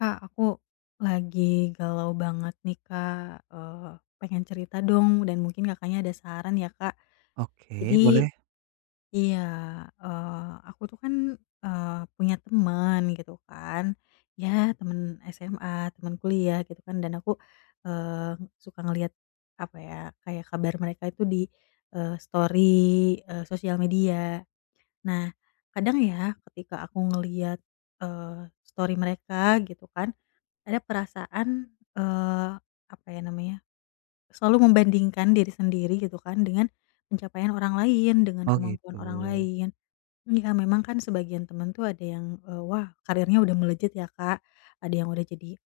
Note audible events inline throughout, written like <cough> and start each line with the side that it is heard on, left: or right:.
left: Kak, aku lagi galau banget nih, Kak, pengen cerita dong dan mungkin Kakaknya ada saran ya, Kak.
right: Oke,
left: Jadi
right: boleh.
left: iya, aku tuh kan, eee, punya teman gitu kan, ya temen SMA, temen kuliah gitu kan dan aku, eee, suka ngelihat, apa ya, kayak kabar mereka itu di, story, sosial media. Nah, kadang ya ketika aku ngelihat, eee, story mereka gitu kan ada perasaan, eee, apa ya namanya, selalu membandingkan diri sendiri gitu kan dengan pencapaian orang lain, dengan
right: Oh,
left: kemampuan
right: gitu.
left: orang lain. Iya memang kan sebagian temen tuh ada yang, wah karirnya udah melejit ya Kak, ada yang udah jadi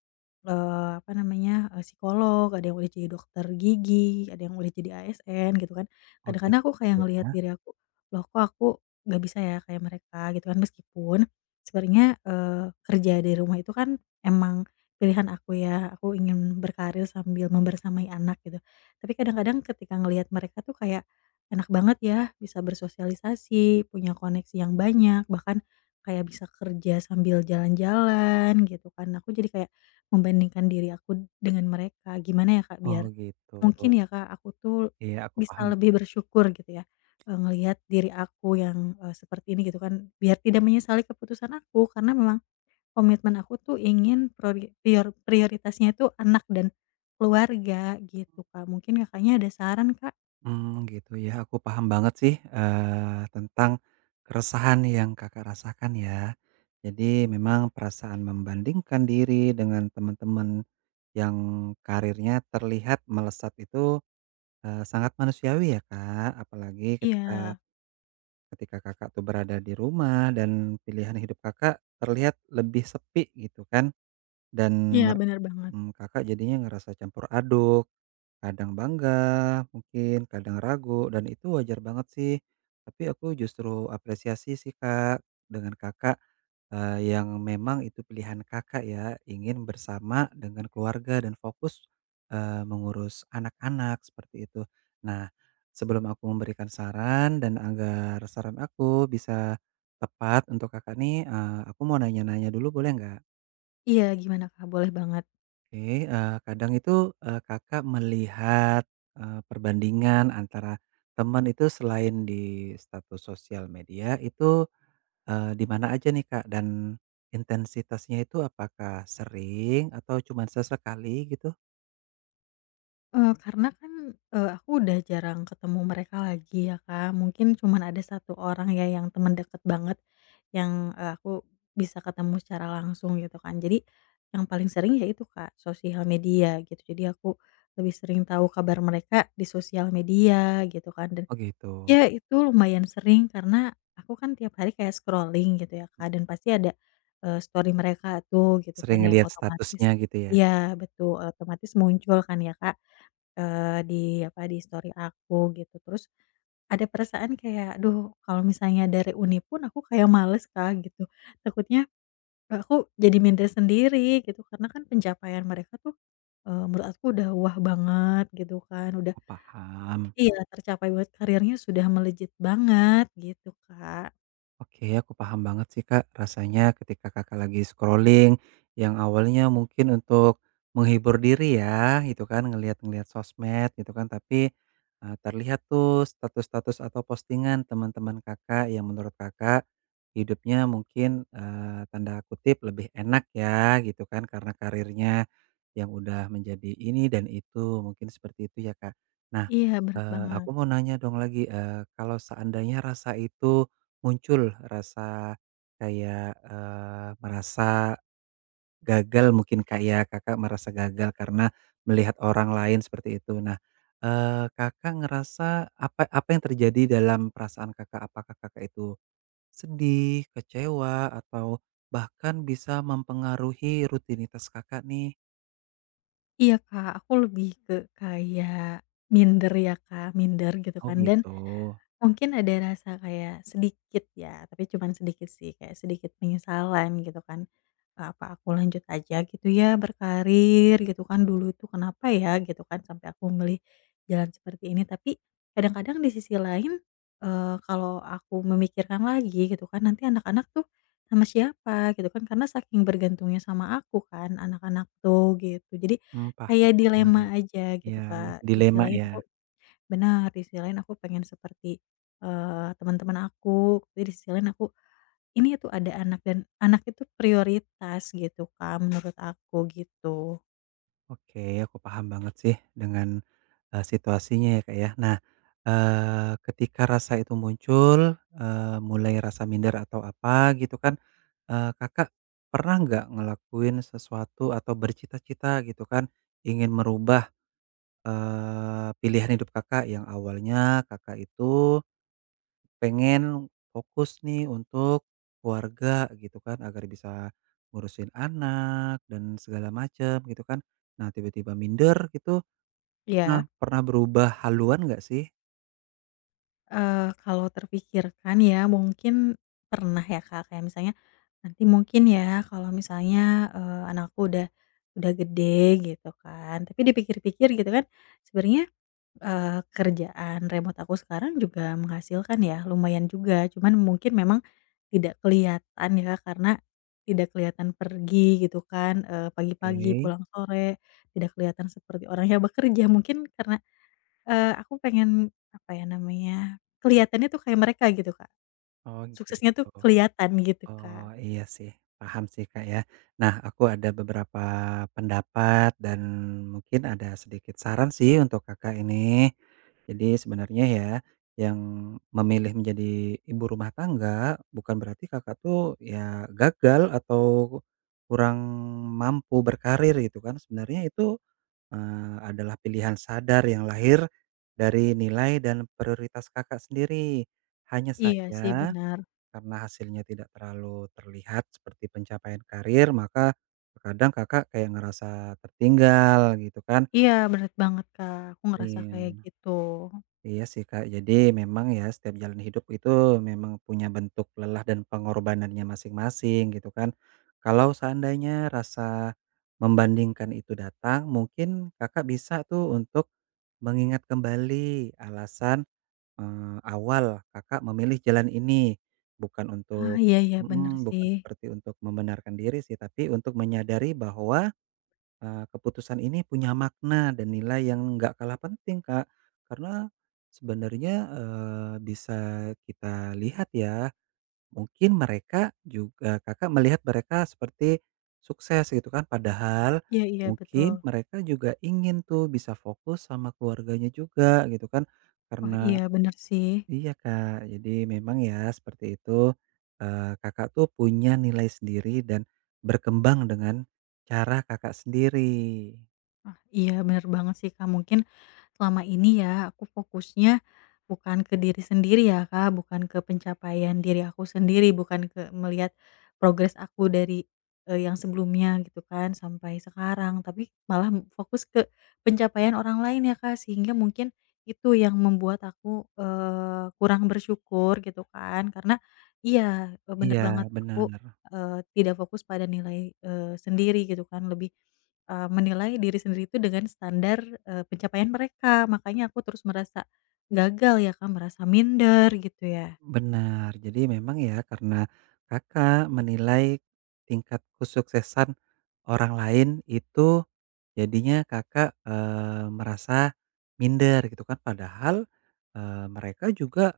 left: Apa namanya, psikolog, ada yang udah jadi dokter gigi, ada yang udah jadi ASN gitu kan.
right: Oh,
left: Kadang-kadang
right: gitu.
left: aku kayak
right: Iya.
left: ngelihat diri aku, "Loh kok aku nggak bisa ya kayak mereka?" Gitu kan. Meskipun sebenarnya, kerja dari rumah itu kan emang pilihan aku ya, aku ingin berkarir sambil membersamai anak gitu. Tapi kadang-kadang ketika ngelihat mereka tuh kayak, enak banget ya bisa bersosialisasi, punya koneksi yang banyak, bahkan kayak bisa kerja sambil jalan-jalan gitu kan. Aku jadi kayak membandingkan diri aku dengan mereka, gimana ya, Kak,
right: Oh,
left: biar
right: gitu.
left: mungkin ya, Kak, aku tuh
right: Iya, aku
left: bisa
right: paham.
left: lebih bersyukur gitu ya, ngelihat diri aku yang, seperti ini gitu kan, biar tidak menyesali keputusan aku karena memang komitmen aku tuh ingin prori prior prioritasnya itu anak dan keluarga gitu, Kak. Mungkin Kakaknya ada saran, Kak?
right: Hmm, gitu ya, aku paham banget sih, tentang keresahan yang Kakak rasakan ya. Jadi memang perasaan membandingkan diri dengan teman-teman yang karirnya terlihat melesat itu, sangat manusiawi ya, Kak. Apalagi ketika
left: Iya
right: ketika Kakak tuh berada di rumah dan pilihan hidup Kakak terlihat lebih sepi gitu kan. Dan
left: iya,
right: mer
left: benar banget.
right: Kakak jadinya ngerasa campur aduk, kadang bangga mungkin, kadang ragu, dan itu wajar banget sih. Tapi aku justru apresiasi sih, Kak, dengan Kakak, yang memang itu pilihan Kakak ya, ingin bersama dengan keluarga dan fokus, mengurus anak-anak, seperti itu. Nah, sebelum aku memberikan saran dan agar saran aku bisa tepat untuk Kakak nih, aku mau nanya-nanya dulu boleh nggak?
left: Iya, gimana, Kak? Boleh banget.
right: Oke, kadang itu, Kakak melihat, perbandingan antara teman itu selain di status sosial media itu, di mana aja nih, Kak? Dan intensitasnya itu apakah sering atau cuma sesekali gitu?
left: Karena kan, aku udah jarang ketemu mereka lagi ya, Kak, mungkin cuman ada satu orang ya yang temen deket banget yang, aku bisa ketemu secara langsung gitu kan. Jadi yang paling sering ya itu, Kak, sosial media gitu. Jadi aku lebih sering tahu kabar mereka di sosial media gitu kan dan
right: Oh gitu,
left: ya itu lumayan sering karena aku kan tiap hari kayak scrolling gitu ya, Kak, dan pasti ada, story mereka tuh gitu
right: sering
left: kan yang
right: ngelihat
left: otomatis
right: statusnya gitu ya?
left: iya betul, otomatis muncul kan ya, Kak. Di apa, di story aku gitu, terus ada perasaan kayak, duh kalau misalnya dari Uni pun aku kayak males Kak," gitu. Takutnya, aku jadi minder sendiri gitu karena kan pencapaian mereka tuh, menurut aku udah wah banget gitu kan, udah
right: Oh, paham.
left: iya tercapai buat karirnya sudah melejit banget gitu Kak.
right: Oke, aku paham banget sih Kak, rasanya ketika Kakak lagi scrolling yang awalnya mungkin untuk menghibur diri ya, gitu kan, ngelihat-ngelihat sosmed gitu kan, tapi, terlihat tuh status-status atau postingan teman-teman Kakak yang menurut Kakak hidupnya mungkin, tanda kutip "lebih enak" ya, gitu kan, karena karirnya yang udah menjadi ini dan itu, mungkin seperti itu ya Kak. Nah,
left: Iya berat banget.
right: aku mau nanya dong lagi, kalau seandainya rasa itu muncul rasa kayak, merasa gagal mungkin, kayak Kakak merasa gagal karena melihat orang lain seperti itu. Nah, Kakak ngerasa apa apa yang terjadi dalam perasaan Kakak? Apakah Kakak itu sedih, kecewa, atau bahkan bisa mempengaruhi rutinitas Kakak nih?
left: Iya Kak, aku lebih ke kayak minder ya Kak, minder gitu
right: Oh
left: kan dan
right: gitu,
left: mungkin ada rasa kayak sedikit ya, tapi cuman sedikit sih, kayak sedikit penyesalan gitu kan, "Apa aku lanjut aja gitu ya berkarir?" Gitu kan, "Dulu itu kenapa ya?" Gitu kan, "Sampai aku memilih jalan seperti ini." Tapi kadang-kadang di sisi lain, kalau aku memikirkan lagi gitu kan, nanti anak-anak tuh sama siapa gitu kan, karena saking bergantungnya sama aku kan anak-anak tuh gitu. Jadi
right: mmm,
left: kayak
right: paham.
left: dilema aja gitu,
right: Ya,
left: Kak. Di sisi
right: dilema
left: lain aku
right: ya?
left: benar, di sisi lain aku pengen seperti, teman-teman aku, tapi di sisi lain aku, ini tuh ada anak dan anak itu prioritas gitu, Kak, menurut aku gitu.
right: Oke, aku paham banget sih dengan, situasinya ya, Kak, ya. Nah, ketika rasa itu muncul, mulai rasa minder atau apa gitu kan, Kakak pernah nggak ngelakuin sesuatu atau bercita-cita gitu kan, ingin merubah, pilihan hidup Kakak yang awalnya Kakak itu pengen fokus nih untuk keluarga gitu kan, agar bisa ngurusin anak dan segala macam gitu kan. Nah, tiba-tiba minder gitu. Pernah
left: Ya,
right: pernah berubah haluan nggak sih?
left: Kalau terpikirkan ya mungkin pernah ya, Kak, kayak misalnya nanti mungkin ya kalau misalnya, anakku udah gede gitu kan, tapi dipikir-pikir gitu kan sebenarnya kerjaan remote aku sekarang juga menghasilkan ya, lumayan juga. Cuman mungkin memang tidak kelihatan ya, Kak, karena tidak kelihatan pergi gitu kan, pagi-pagi
right: Oke.
left: pulang sore, tidak kelihatan seperti orang yang <laughs> bekerja. Mungkin karena, aku pengen, apa ya namanya, kelihatannya tuh kayak mereka gitu, Kak.
right: Oh,
left: Suksesnya tuh
right: gitu.
left: kelihatan gitu, Kak.
right: Oh, iya sih, paham sih Kak ya. Nah, aku ada beberapa pendapat dan mungkin ada sedikit saran sih untuk Kakak ini. Jadi sebenarnya ya, yang memilih menjadi ibu rumah tangga, bukan berarti Kakak tuh ya gagal atau kurang mampu berkarir gitu kan. Sebenarnya itu adalah pilihan sadar yang lahir dari nilai dan prioritas Kakak sendiri. Hanya
left: Iya sih,
right: saja
left: benar.
right: karena hasilnya tidak terlalu terlihat seperti pencapaian karir, maka terkadang Kakak kayak ngerasa tertinggal gitu kan.
left: Iya, benar banget, Kak. Aku ngerasa kayak
right: Iya.
left: gitu.
right: Iya sih, Kak. Jadi memang ya setiap jalan hidup itu memang punya bentuk lelah dan pengorbanannya masing-masing gitu kan. Kalau seandainya rasa membandingkan itu datang, mungkin Kakak bisa tuh untuk mengingat kembali alasan, awal Kakak memilih jalan ini. Bukan
left: Ah,
right: untuk
left: iya iya, benar
right: Mhm,
left: sih.
right: bukan seperti untuk membenarkan diri sih, tapi untuk menyadari bahwa keputusan ini punya makna dan nilai yang nggak kalah penting, Kak. Karena sebenarnya, bisa kita lihat ya, mungkin mereka juga Kakak melihat mereka seperti sukses gitu kan, padahal
left: Iya iya, betul.
right: mungkin mereka juga ingin tuh bisa fokus sama keluarganya juga gitu kan.
left: Wah,
right: Karena
left: iya bener sih.
right: iya, Kak, jadi memang ya seperti itu, Kakak tuh punya nilai sendiri dan berkembang dengan cara Kakak sendiri.
left: Ah, iya bener banget sih, Kak. Mungkin selama ini ya aku fokusnya bukan ke diri sendiri ya, Kak, bukan ke pencapaian diri aku sendiri, bukan ke melihat progres aku dari, yang sebelumnya gitu kan sampai sekarang, tapi malah fokus ke pencapaian orang lain ya, Kak, sehingga mungkin itu yang membuat aku, kurang bersyukur gitu kan. Karena iya, bener
right: Iya,
left: banget aku,
right: benar.
left: tidak fokus pada nilai, sendiri gitu kan, lebih menilai diri sendiri itu dengan standar, pencapaian mereka, makanya aku terus merasa gagal ya, Kak, merasa minder gitu ya.
right: Benar, jadi memang ya karena Kakak menilai tingkat kesuksesan orang lain itu jadinya Kakak, merasa minder gitu kan padahal, mereka juga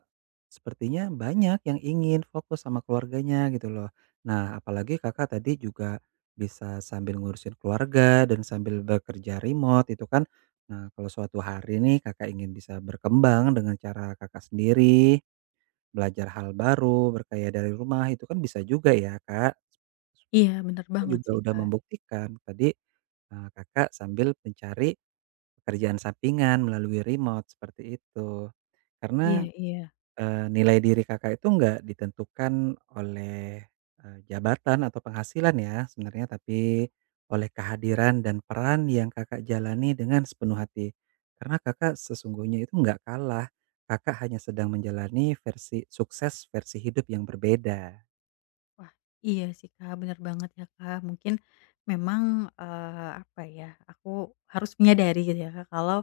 right: sepertinya banyak yang ingin fokus sama keluarganya gitu loh. Nah apalagi Kakak tadi juga bisa sambil ngurusin keluarga dan sambil bekerja remote itu kan. Nah kalau suatu hari nih Kakak ingin bisa berkembang dengan cara Kakak sendiri, belajar hal baru, berkaya dari rumah, itu kan bisa juga ya, Kak.
left: Iya,
right: Seperti
left: bener
right: Kakak
left: banget
right: juga
left: sih,
right: udah
left: Kak.
right: membuktikan tadi, Kakak sambil mencari pekerjaan sampingan melalui remote, seperti itu.
left: Iya
right: Karena
left: iya.
right: Nilai diri Kakak itu nggak ditentukan oleh, jabatan atau penghasilan ya sebenarnya, tapi oleh kehadiran dan peran yang Kakak jalani dengan sepenuh hati. Karena Kakak sesungguhnya itu nggak kalah, Kakak hanya sedang menjalani versi sukses versi hidup yang berbeda.
left: Wah, iya sih, Kak, bener banget ya, Kak. Mungkin memang, apa ya, aku harus menyadari gitu ya, Kak, kalau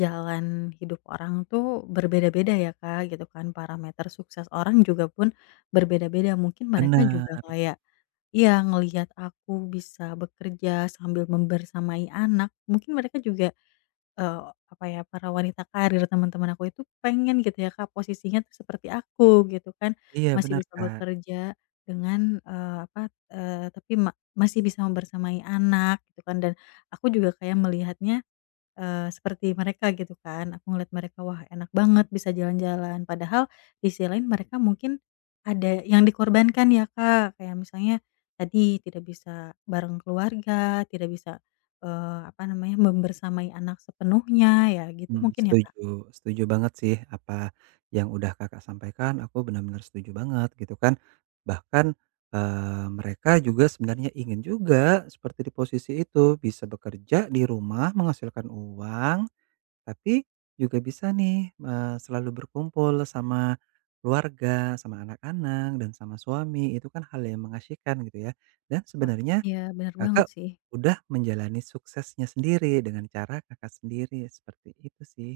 left: jalan hidup orang tuh berbeda-beda ya, Kak, gitu kan. Parameter sukses orang juga pun berbeda-beda, mungkin mereka
right: Benar.
left: juga kayak iya, ngelihat aku bisa bekerja sambil membersamai anak, mungkin mereka juga, eee, apa ya, para wanita karir teman-teman aku itu pengen gitu ya, Kak, posisinya tuh seperti aku gitu kan,
right: Iya
left: masih
right: benar
left: bisa
right: Kak.
left: bekerja dengan, apa, eee, tapi ma masih bisa membersamai anak gitu kan dan aku juga kayak melihatnya seperti mereka gitu kan, aku ngeliat mereka, wah enak banget bisa jalan-jalan. Padahal di sisi lain mereka mungkin ada yang dikorbankan ya Kak, kayak misalnya tadi tidak bisa bareng keluarga, tidak bisa, apa namanya, membersamai anak sepenuhnya, ya gitu
right: Mmm,
left: mungkin ya Kak?
right: setuju setuju banget sih apa yang udah Kakak sampaikan, aku benar-benar setuju banget gitu kan. Bahkan, mereka juga sebenarnya ingin juga seperti di posisi itu, bisa bekerja di rumah menghasilkan uang, tapi juga bisa nih, selalu berkumpul sama keluarga, sama anak-anak, dan sama suami, itu kan hal yang mengasyikkan gitu ya. Dan
left: Wah.
right: sebenarnya
left: Iya benar banget
right: Kakak
left: sih.
right: udah menjalani suksesnya sendiri dengan cara Kakak sendiri, seperti itu sih.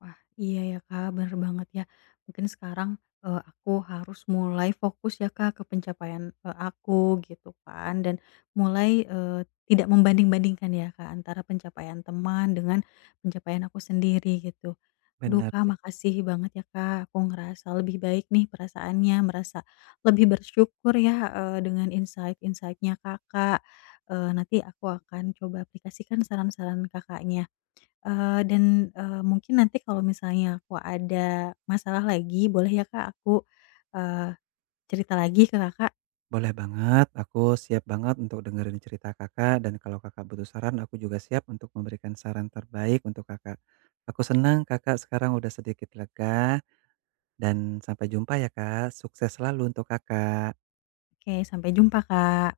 left: Wah, iya ya Kak, bener banget ya. Mungkin sekarang, aku harus mulai fokus ya Kak ke pencapaian, aku gitu kan, dan mulai, tidak membanding-bandingkan ya Kak antara pencapaian teman dengan pencapaian aku sendiri gitu. Duh
right: Benar
left: Kak,
right: sih.
left: makasih banget ya Kak, aku ngerasa lebih baik nih perasaannya, merasa lebih bersyukur ya, dengan insightnya Kakak, nanti aku akan coba aplikasikan saran-saran Kakaknya. Dan, mungkin nanti kalau misalnya aku ada masalah lagi boleh ya Kak aku, eee, cerita lagi ke Kakak?
right: Boleh banget, aku siap banget untuk dengerin cerita Kakak, dan kalau Kakak butuh saran, aku juga siap untuk memberikan saran terbaik untuk Kakak. Aku senang Kakak sekarang udah sedikit lega, dan sampai jumpa ya Kak. Sukses selalu untuk Kakak.
left: Oke sampai jumpa Kak.